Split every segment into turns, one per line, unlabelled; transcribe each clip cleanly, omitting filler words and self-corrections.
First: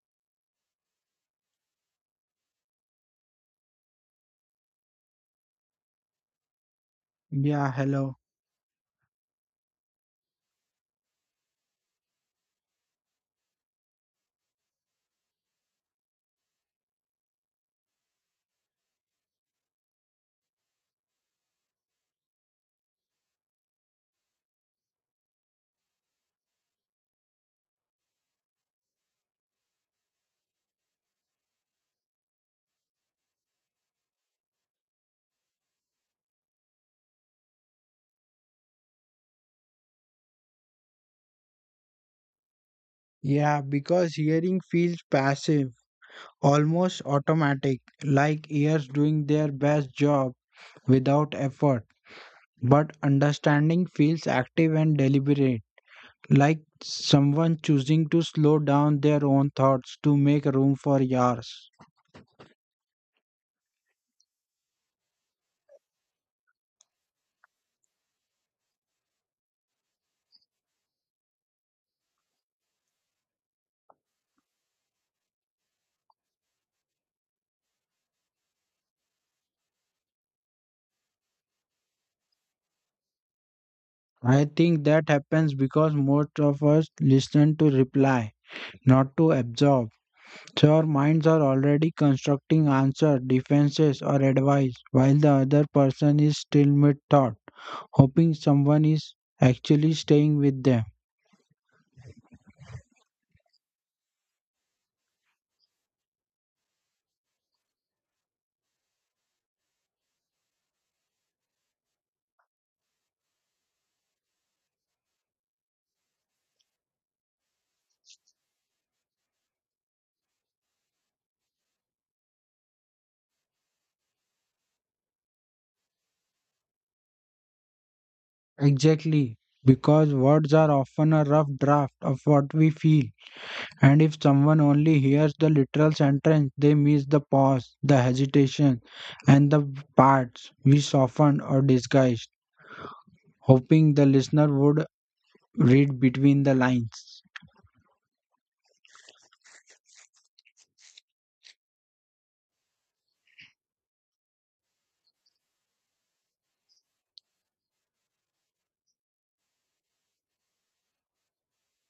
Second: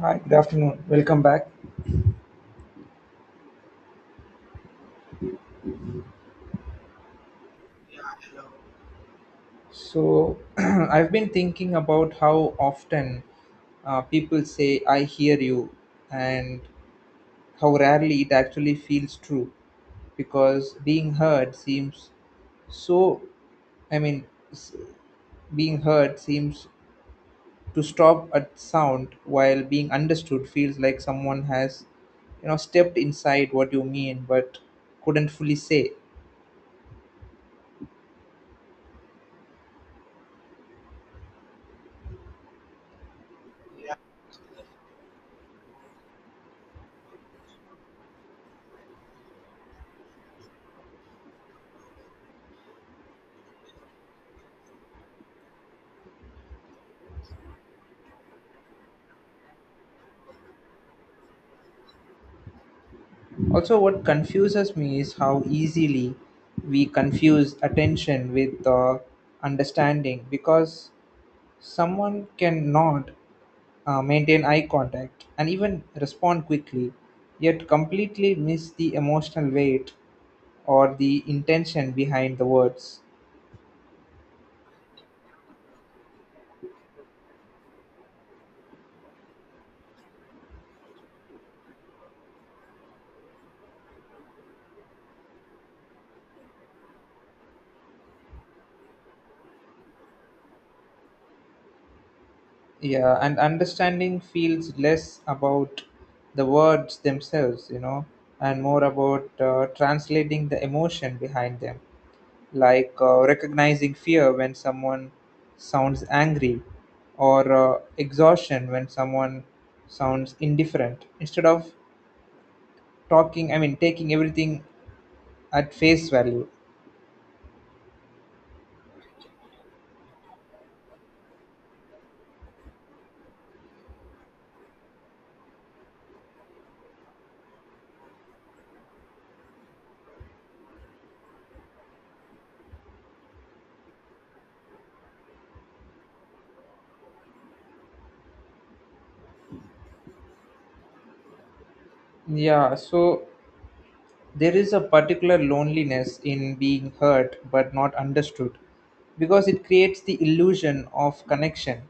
Hi, good afternoon. Welcome back.
Yeah, hello.
So, I've been thinking about how often people say, I hear you, and how rarely it actually feels true because being heard seems so, I mean, s- being heard seems to stop at sound, while being understood feels like someone has, you know, stepped inside what you mean but couldn't fully say.
Yeah, because hearing feels passive, almost automatic, like ears doing their best job without effort. But understanding feels active and deliberate, like someone choosing to slow down their own thoughts to make room for yours.
Also, what confuses me is how easily we confuse attention with understanding, because someone cannot maintain eye contact and even respond quickly, yet completely miss the emotional weight or the intention behind the words.
I think that happens because most of us listen to reply, not to absorb. So our minds are already constructing answer, defenses, or advice, while the other person is still mid thought, hoping someone is actually staying with them.
Yeah, and understanding feels less about the words themselves, you know, and more about translating the emotion behind them. Like recognizing fear when someone sounds angry, or exhaustion when someone sounds indifferent, instead of talking I mean taking everything at face value.
Exactly, because words are often a rough draft of what we feel, and if someone only hears the literal sentence, they miss the pause, the hesitation, and the parts we softened or disguised, hoping the listener would read between the lines.
Yeah, so there is a particular loneliness in being hurt but not understood, because it creates the illusion of connection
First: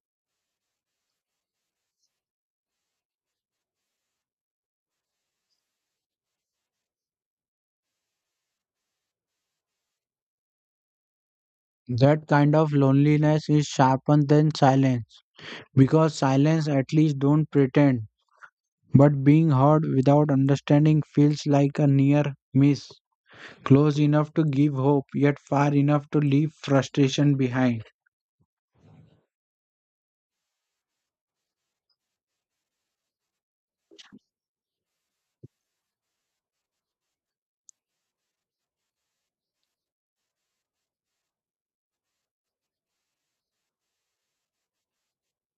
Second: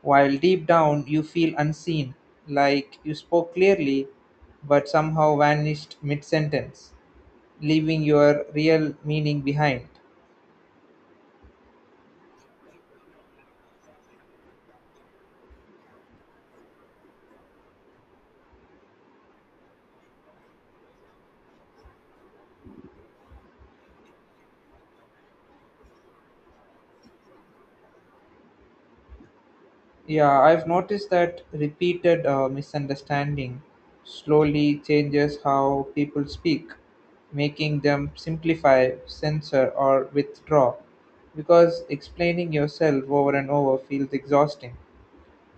while deep down you feel unseen, like you spoke clearly but somehow vanished mid sentence, leaving your real meaning behind.
That kind of loneliness is sharper than silence because silence at least don't pretend, but being heard without understanding feels like a near miss. Close enough to give hope, yet far enough to leave frustration behind.
Yeah, I've noticed that repeated misunderstanding slowly changes how people speak, making them simplify, censor, or withdraw. Because explaining yourself over and over feels exhausting,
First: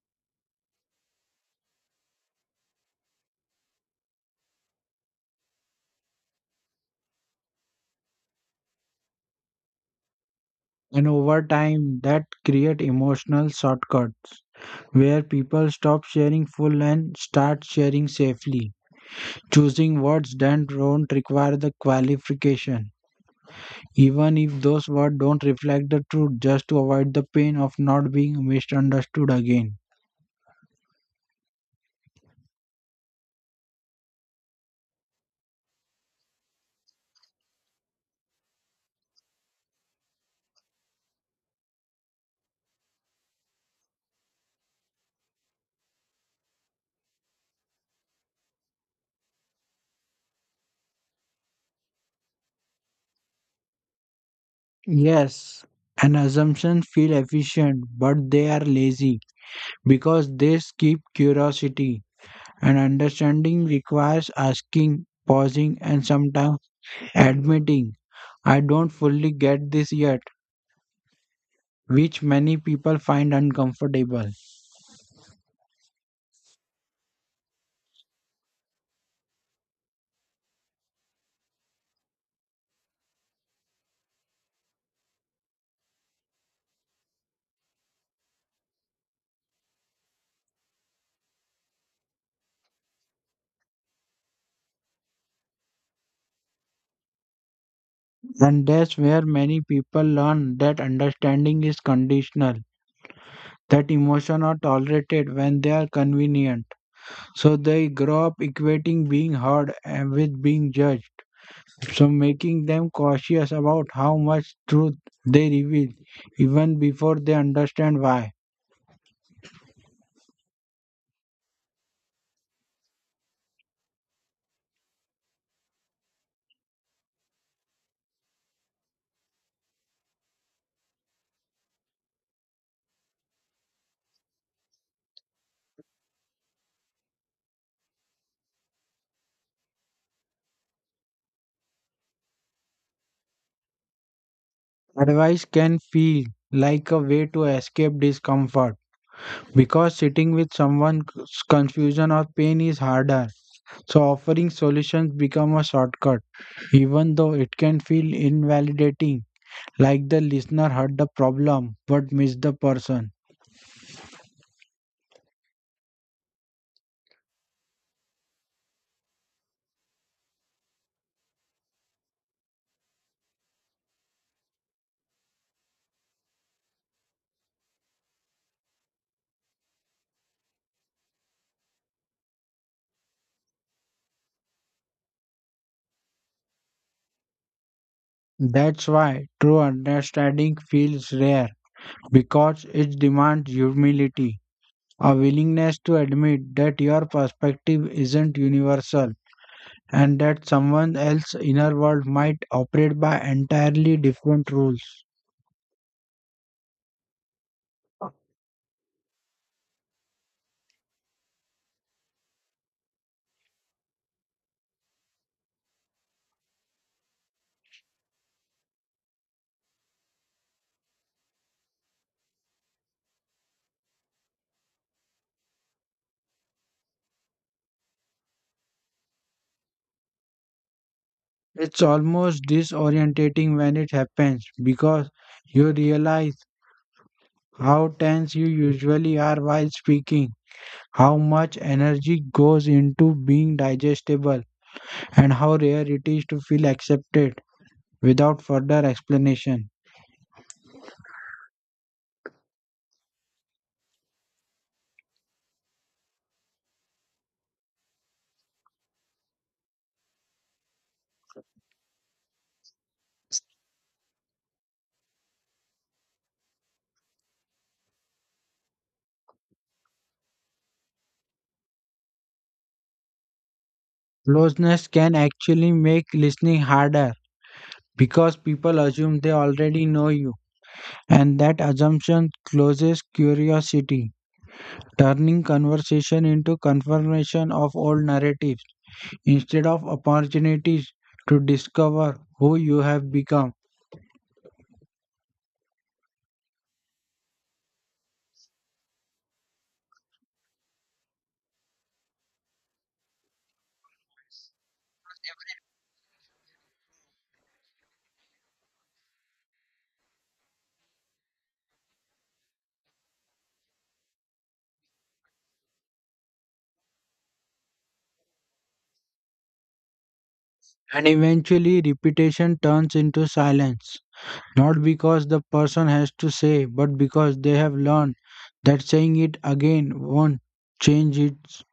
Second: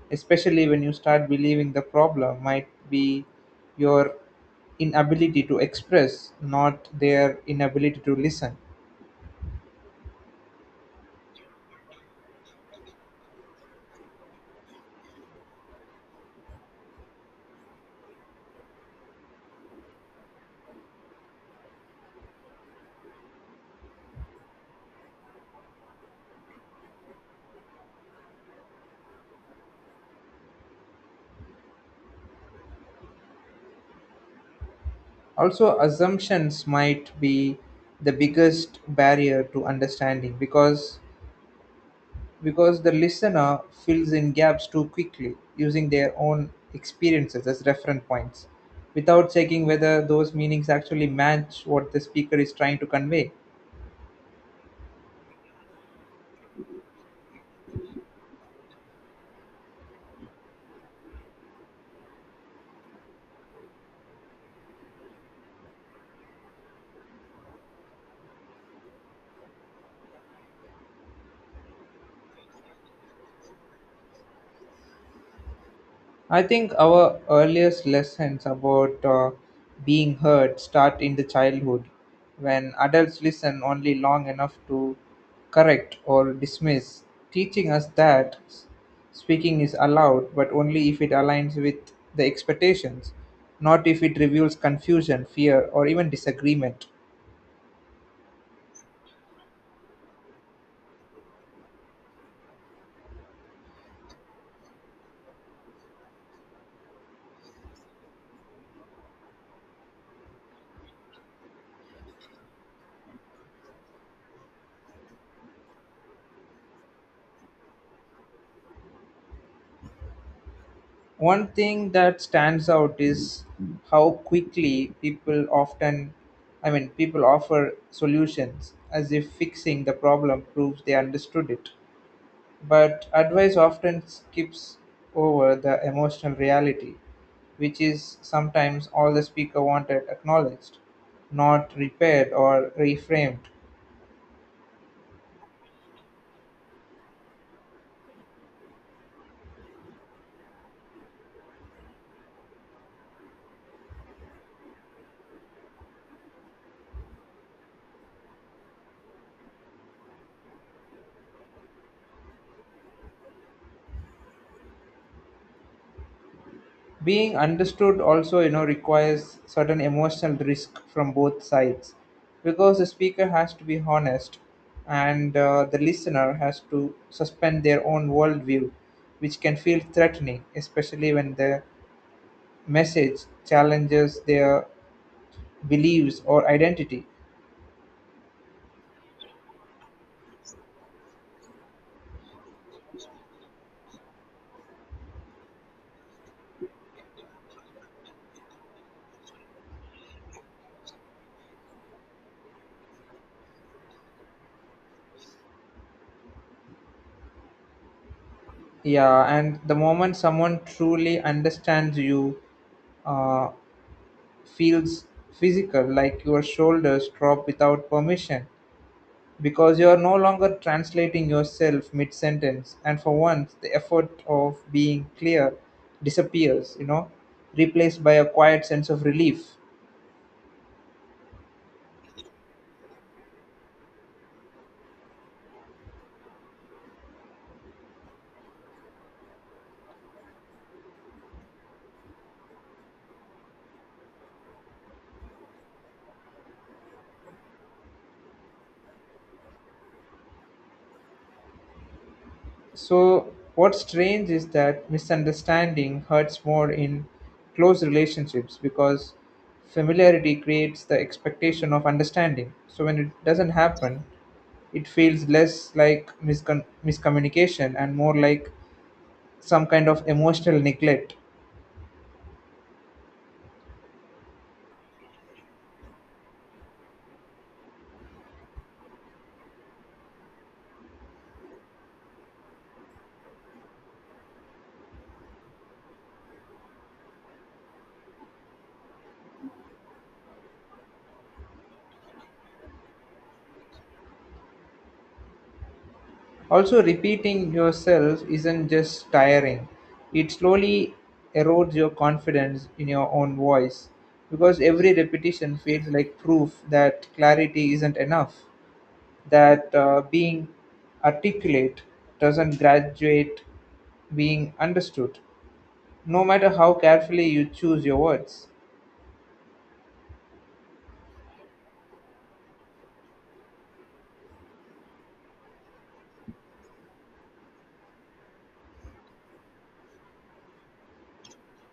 especially when you start believing the problem might be your inability to express, not their inability to listen.
And over time, that create emotional shortcuts where people stop sharing full and start sharing safely, choosing words that don't require the qualification. Even if those words don't reflect the truth, just to avoid the pain of not being misunderstood again.
Also, assumptions might be the biggest barrier to understanding, because the listener fills in gaps too quickly, using their own experiences as reference points, without checking whether those meanings actually match what the speaker is trying to convey.
Yes, and assumptions feel efficient, but they are lazy because they skip curiosity. And understanding requires asking, pausing, and sometimes admitting, I don't fully get this yet, which many people find uncomfortable.
I think our earliest lessons about being heard start in the childhood, when adults listen only long enough to correct or dismiss, teaching us that speaking is allowed, but only if it aligns with the expectations, not if it reveals confusion, fear, or even disagreement.
And that's where many people learn that understanding is conditional, that emotion are tolerated when they are convenient. So they grow up equating being heard and with being judged, so making them cautious about how much truth they reveal even before they understand why.
One thing that stands out is how quickly people often, I mean, people offer solutions as if fixing the problem proves they understood it. But advice often skips over the emotional reality, which is sometimes all the speaker wanted acknowledged, not repaired or reframed.
Advice can feel like a way to escape discomfort because sitting with someone's confusion or pain is harder. So offering solutions become a shortcut, even though it can feel invalidating, like the listener heard the problem but missed the person.
Being understood also, you know, requires certain emotional risk from both sides, because the speaker has to be honest, and the listener has to suspend their own worldview, which can feel threatening, especially when the message challenges their beliefs or identity.
That's why true understanding feels rare because it demands humility, a willingness to admit that your perspective isn't universal and that someone else's inner world might operate by entirely different rules.
Yeah, and the moment someone truly understands you uh, feels physical, like your shoulders drop without permission, because you are no longer translating yourself mid sentence, and for once the effort of being clear disappears, you know, replaced by a quiet sense of relief.
It's almost disorientating when it happens because you realize how tense you usually are while speaking, how much energy goes into being digestible, and how rare it is to feel accepted without further explanation.
So what's strange is that misunderstanding hurts more in close relationships, because familiarity creates the expectation of understanding, so when it doesn't happen it feels less like miscommunication and more like some kind of emotional neglect.
Closeness can actually make listening harder because people assume they already know you, and that assumption closes curiosity, turning conversation into confirmation of old narratives instead of opportunities to discover who you have become.
Also, repeating yourself isn't just tiring, it slowly erodes your confidence in your own voice, because every repetition feels like proof that clarity isn't enough, that being articulate doesn't graduate being understood, no matter how carefully you choose your words.
And eventually, repetition turns into silence. Not because the person has to say, but because they have learned that saying it again won't change its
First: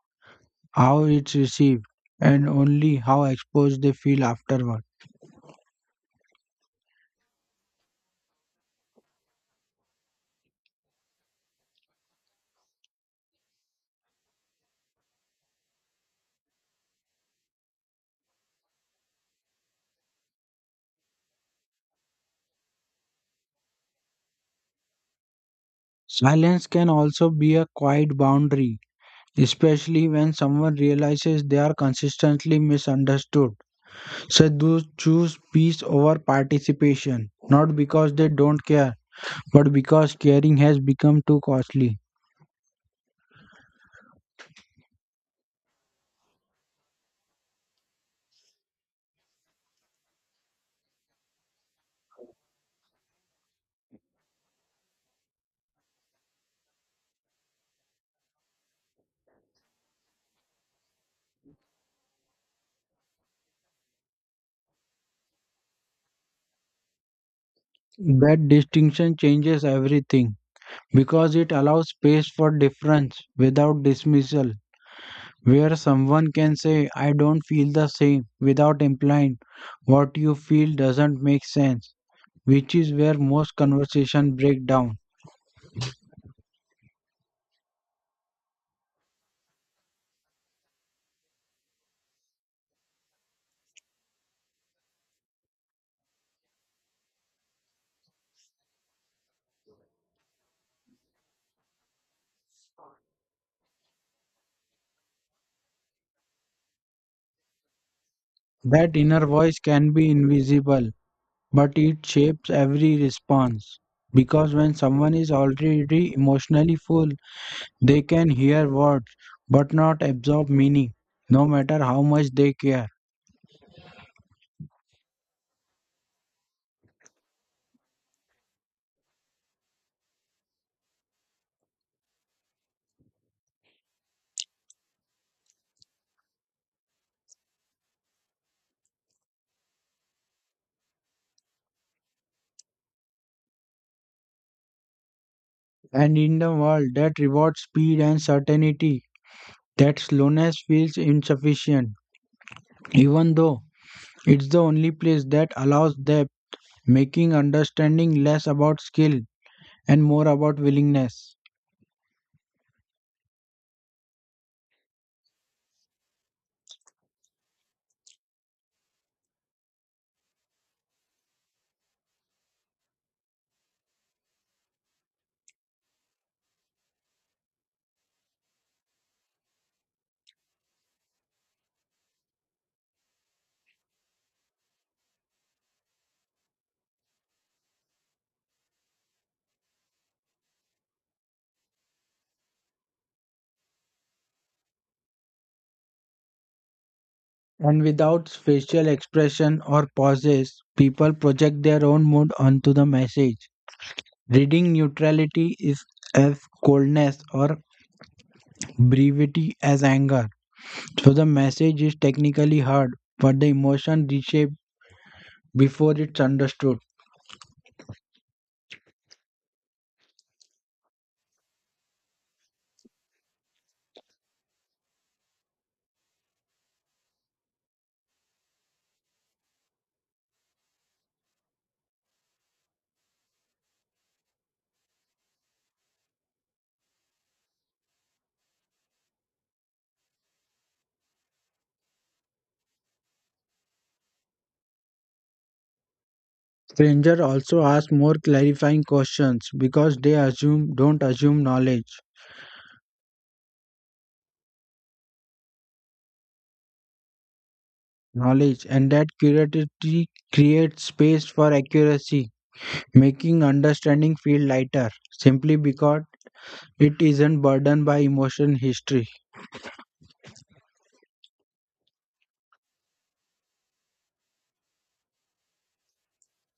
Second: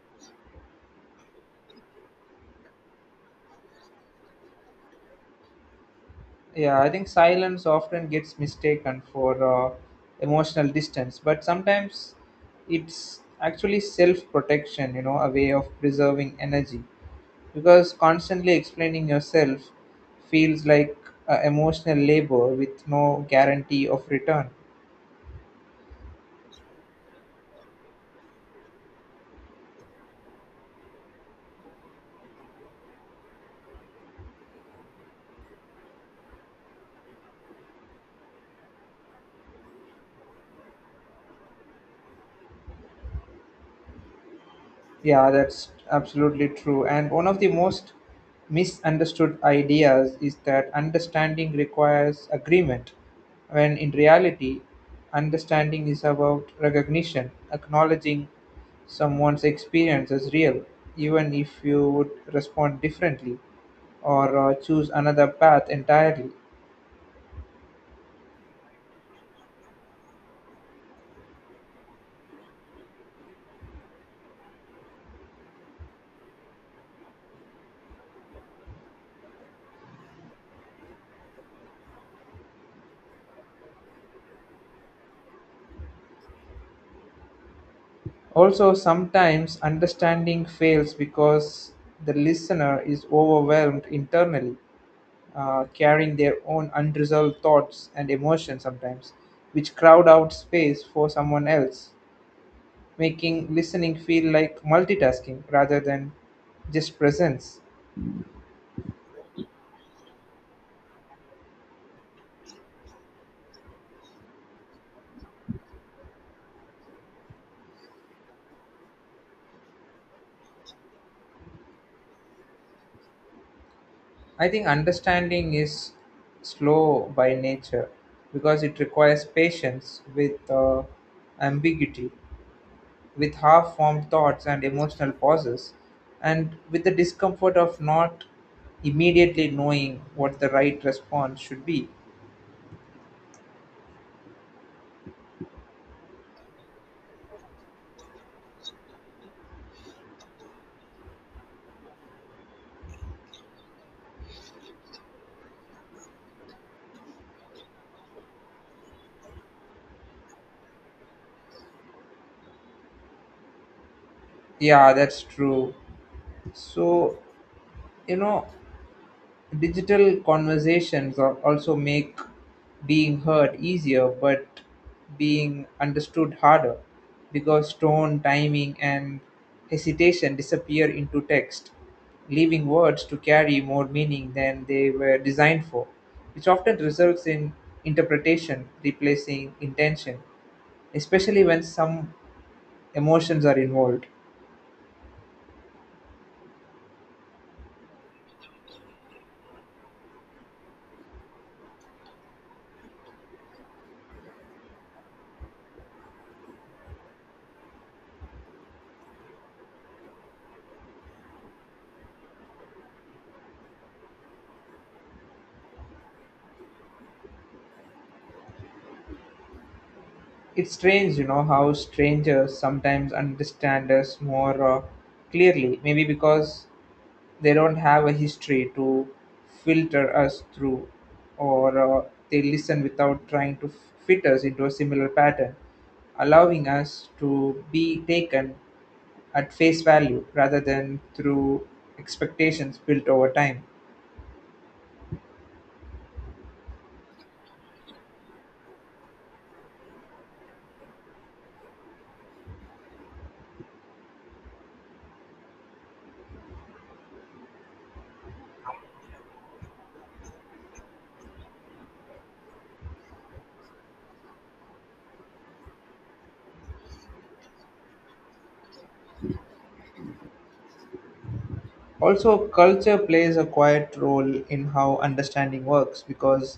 how it's received, and only how exposed they feel afterward.
Yeah, I think silence often gets mistaken for emotional distance, but sometimes it's actually self protection, you know, a way of preserving energy. Because constantly explaining yourself feels like emotional labor with no guarantee of return.
Silence can also be a quiet boundary, especially when someone realizes they are consistently misunderstood. Sadhus choose peace over participation, not because they don't care, but because caring has become too costly.
Yeah, that's absolutely true. And one of the most misunderstood ideas is that understanding requires agreement, when in reality, understanding is about recognition, acknowledging someone's experience as real, even if you would respond differently or choose another path entirely.
That distinction changes everything, because it allows space for difference without dismissal, where someone can say, I don't feel the same, without implying what you feel doesn't make sense, which is where most conversation break down.
Also, sometimes understanding fails because the listener is overwhelmed internally, carrying their own unresolved thoughts and emotions sometimes, which crowd out space for someone else, making listening feel like multitasking rather than just presence.
That inner voice can be invisible, but it shapes every response. Because when someone is already emotionally full, they can hear words but not absorb meaning, no matter how much they care.
I think understanding is slow by nature, because it requires patience with ambiguity, with half formed thoughts and emotional pauses, and with the discomfort of not immediately knowing what the right response should be.
And in the world that rewards speed and certainty, that slowness feels insufficient, even though it's the only place that allows depth, making understanding less about skill and more about willingness.
Yeah, that's true. So, you know, digital conversations also make being heard easier, but being understood harder, because tone, timing, and hesitation disappear into text, leaving words to carry more meaning than they were designed for, which often results in interpretation replacing intention, especially when some emotions are involved.
And without facial expression or pauses, people project their own mood onto the message. Reading neutrality is as coldness or brevity as anger. So the message is technically heard, but the emotion reshaped before it's understood.
It's strange, you know, how strangers sometimes understand us more clearly, maybe because they don't have a history to filter us through, or they listen without trying to fit us into a similar pattern, allowing us to be taken at face value rather than through expectations built over time.
Strangers also ask more clarifying questions because they assume don't assume knowledge. Knowledge and that curiosity creates space for accuracy, making understanding feel lighter simply because it isn't burdened by emotion history.
Also, culture plays a quiet role in how understanding works, because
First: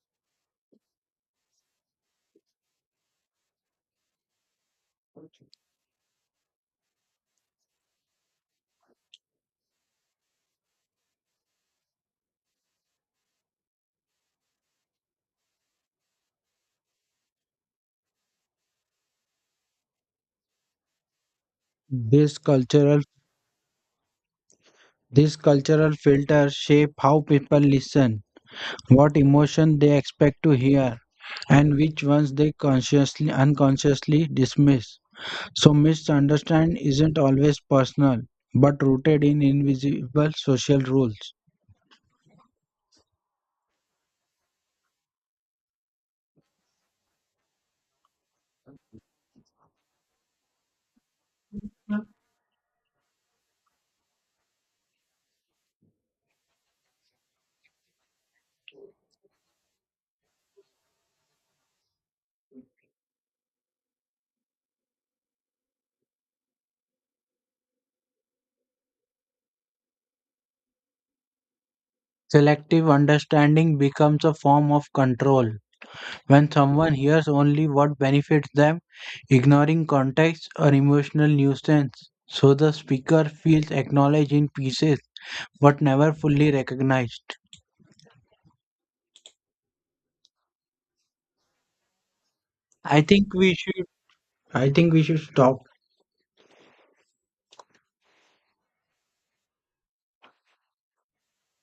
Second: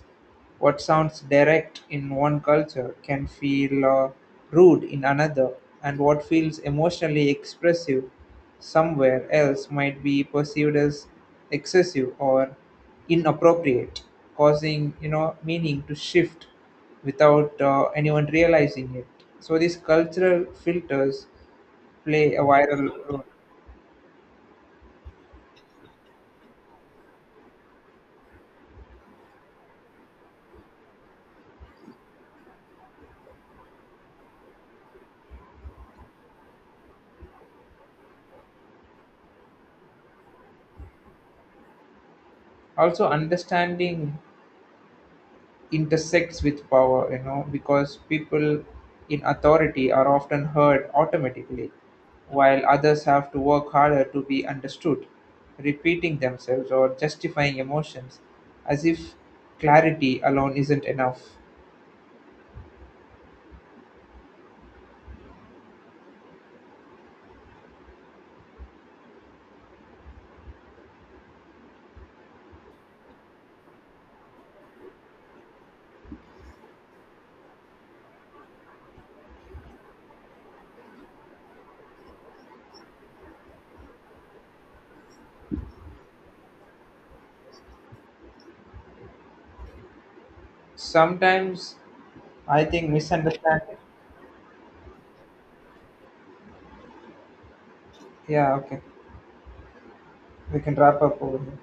what sounds direct in one culture can feel rude in another, and what feels emotionally expressive somewhere else might be perceived as excessive or inappropriate, causing, you know, meaning to shift without anyone realizing it. So these cultural filters play
This
a viral
cultural
role.
this cultural filter shape how people listen, what emotion they expect to hear, and which ones they consciously unconsciously dismiss. So misunderstand isn't always personal, but rooted in invisible social rules.
Also, understanding intersects with power, you know, because people in authority are often heard automatically, while others have to work harder to be understood, repeating themselves or justifying emotions as if clarity alone isn't enough.
Selective understanding becomes a form of control. When someone hears only what benefits them, ignoring context or emotional nuisance, so the speaker feels acknowledged in pieces but never fully recognized.
Sometimes I think
I think we
misunderstanding.
should I think we should stop
Yeah, okay. We can wrap up over here.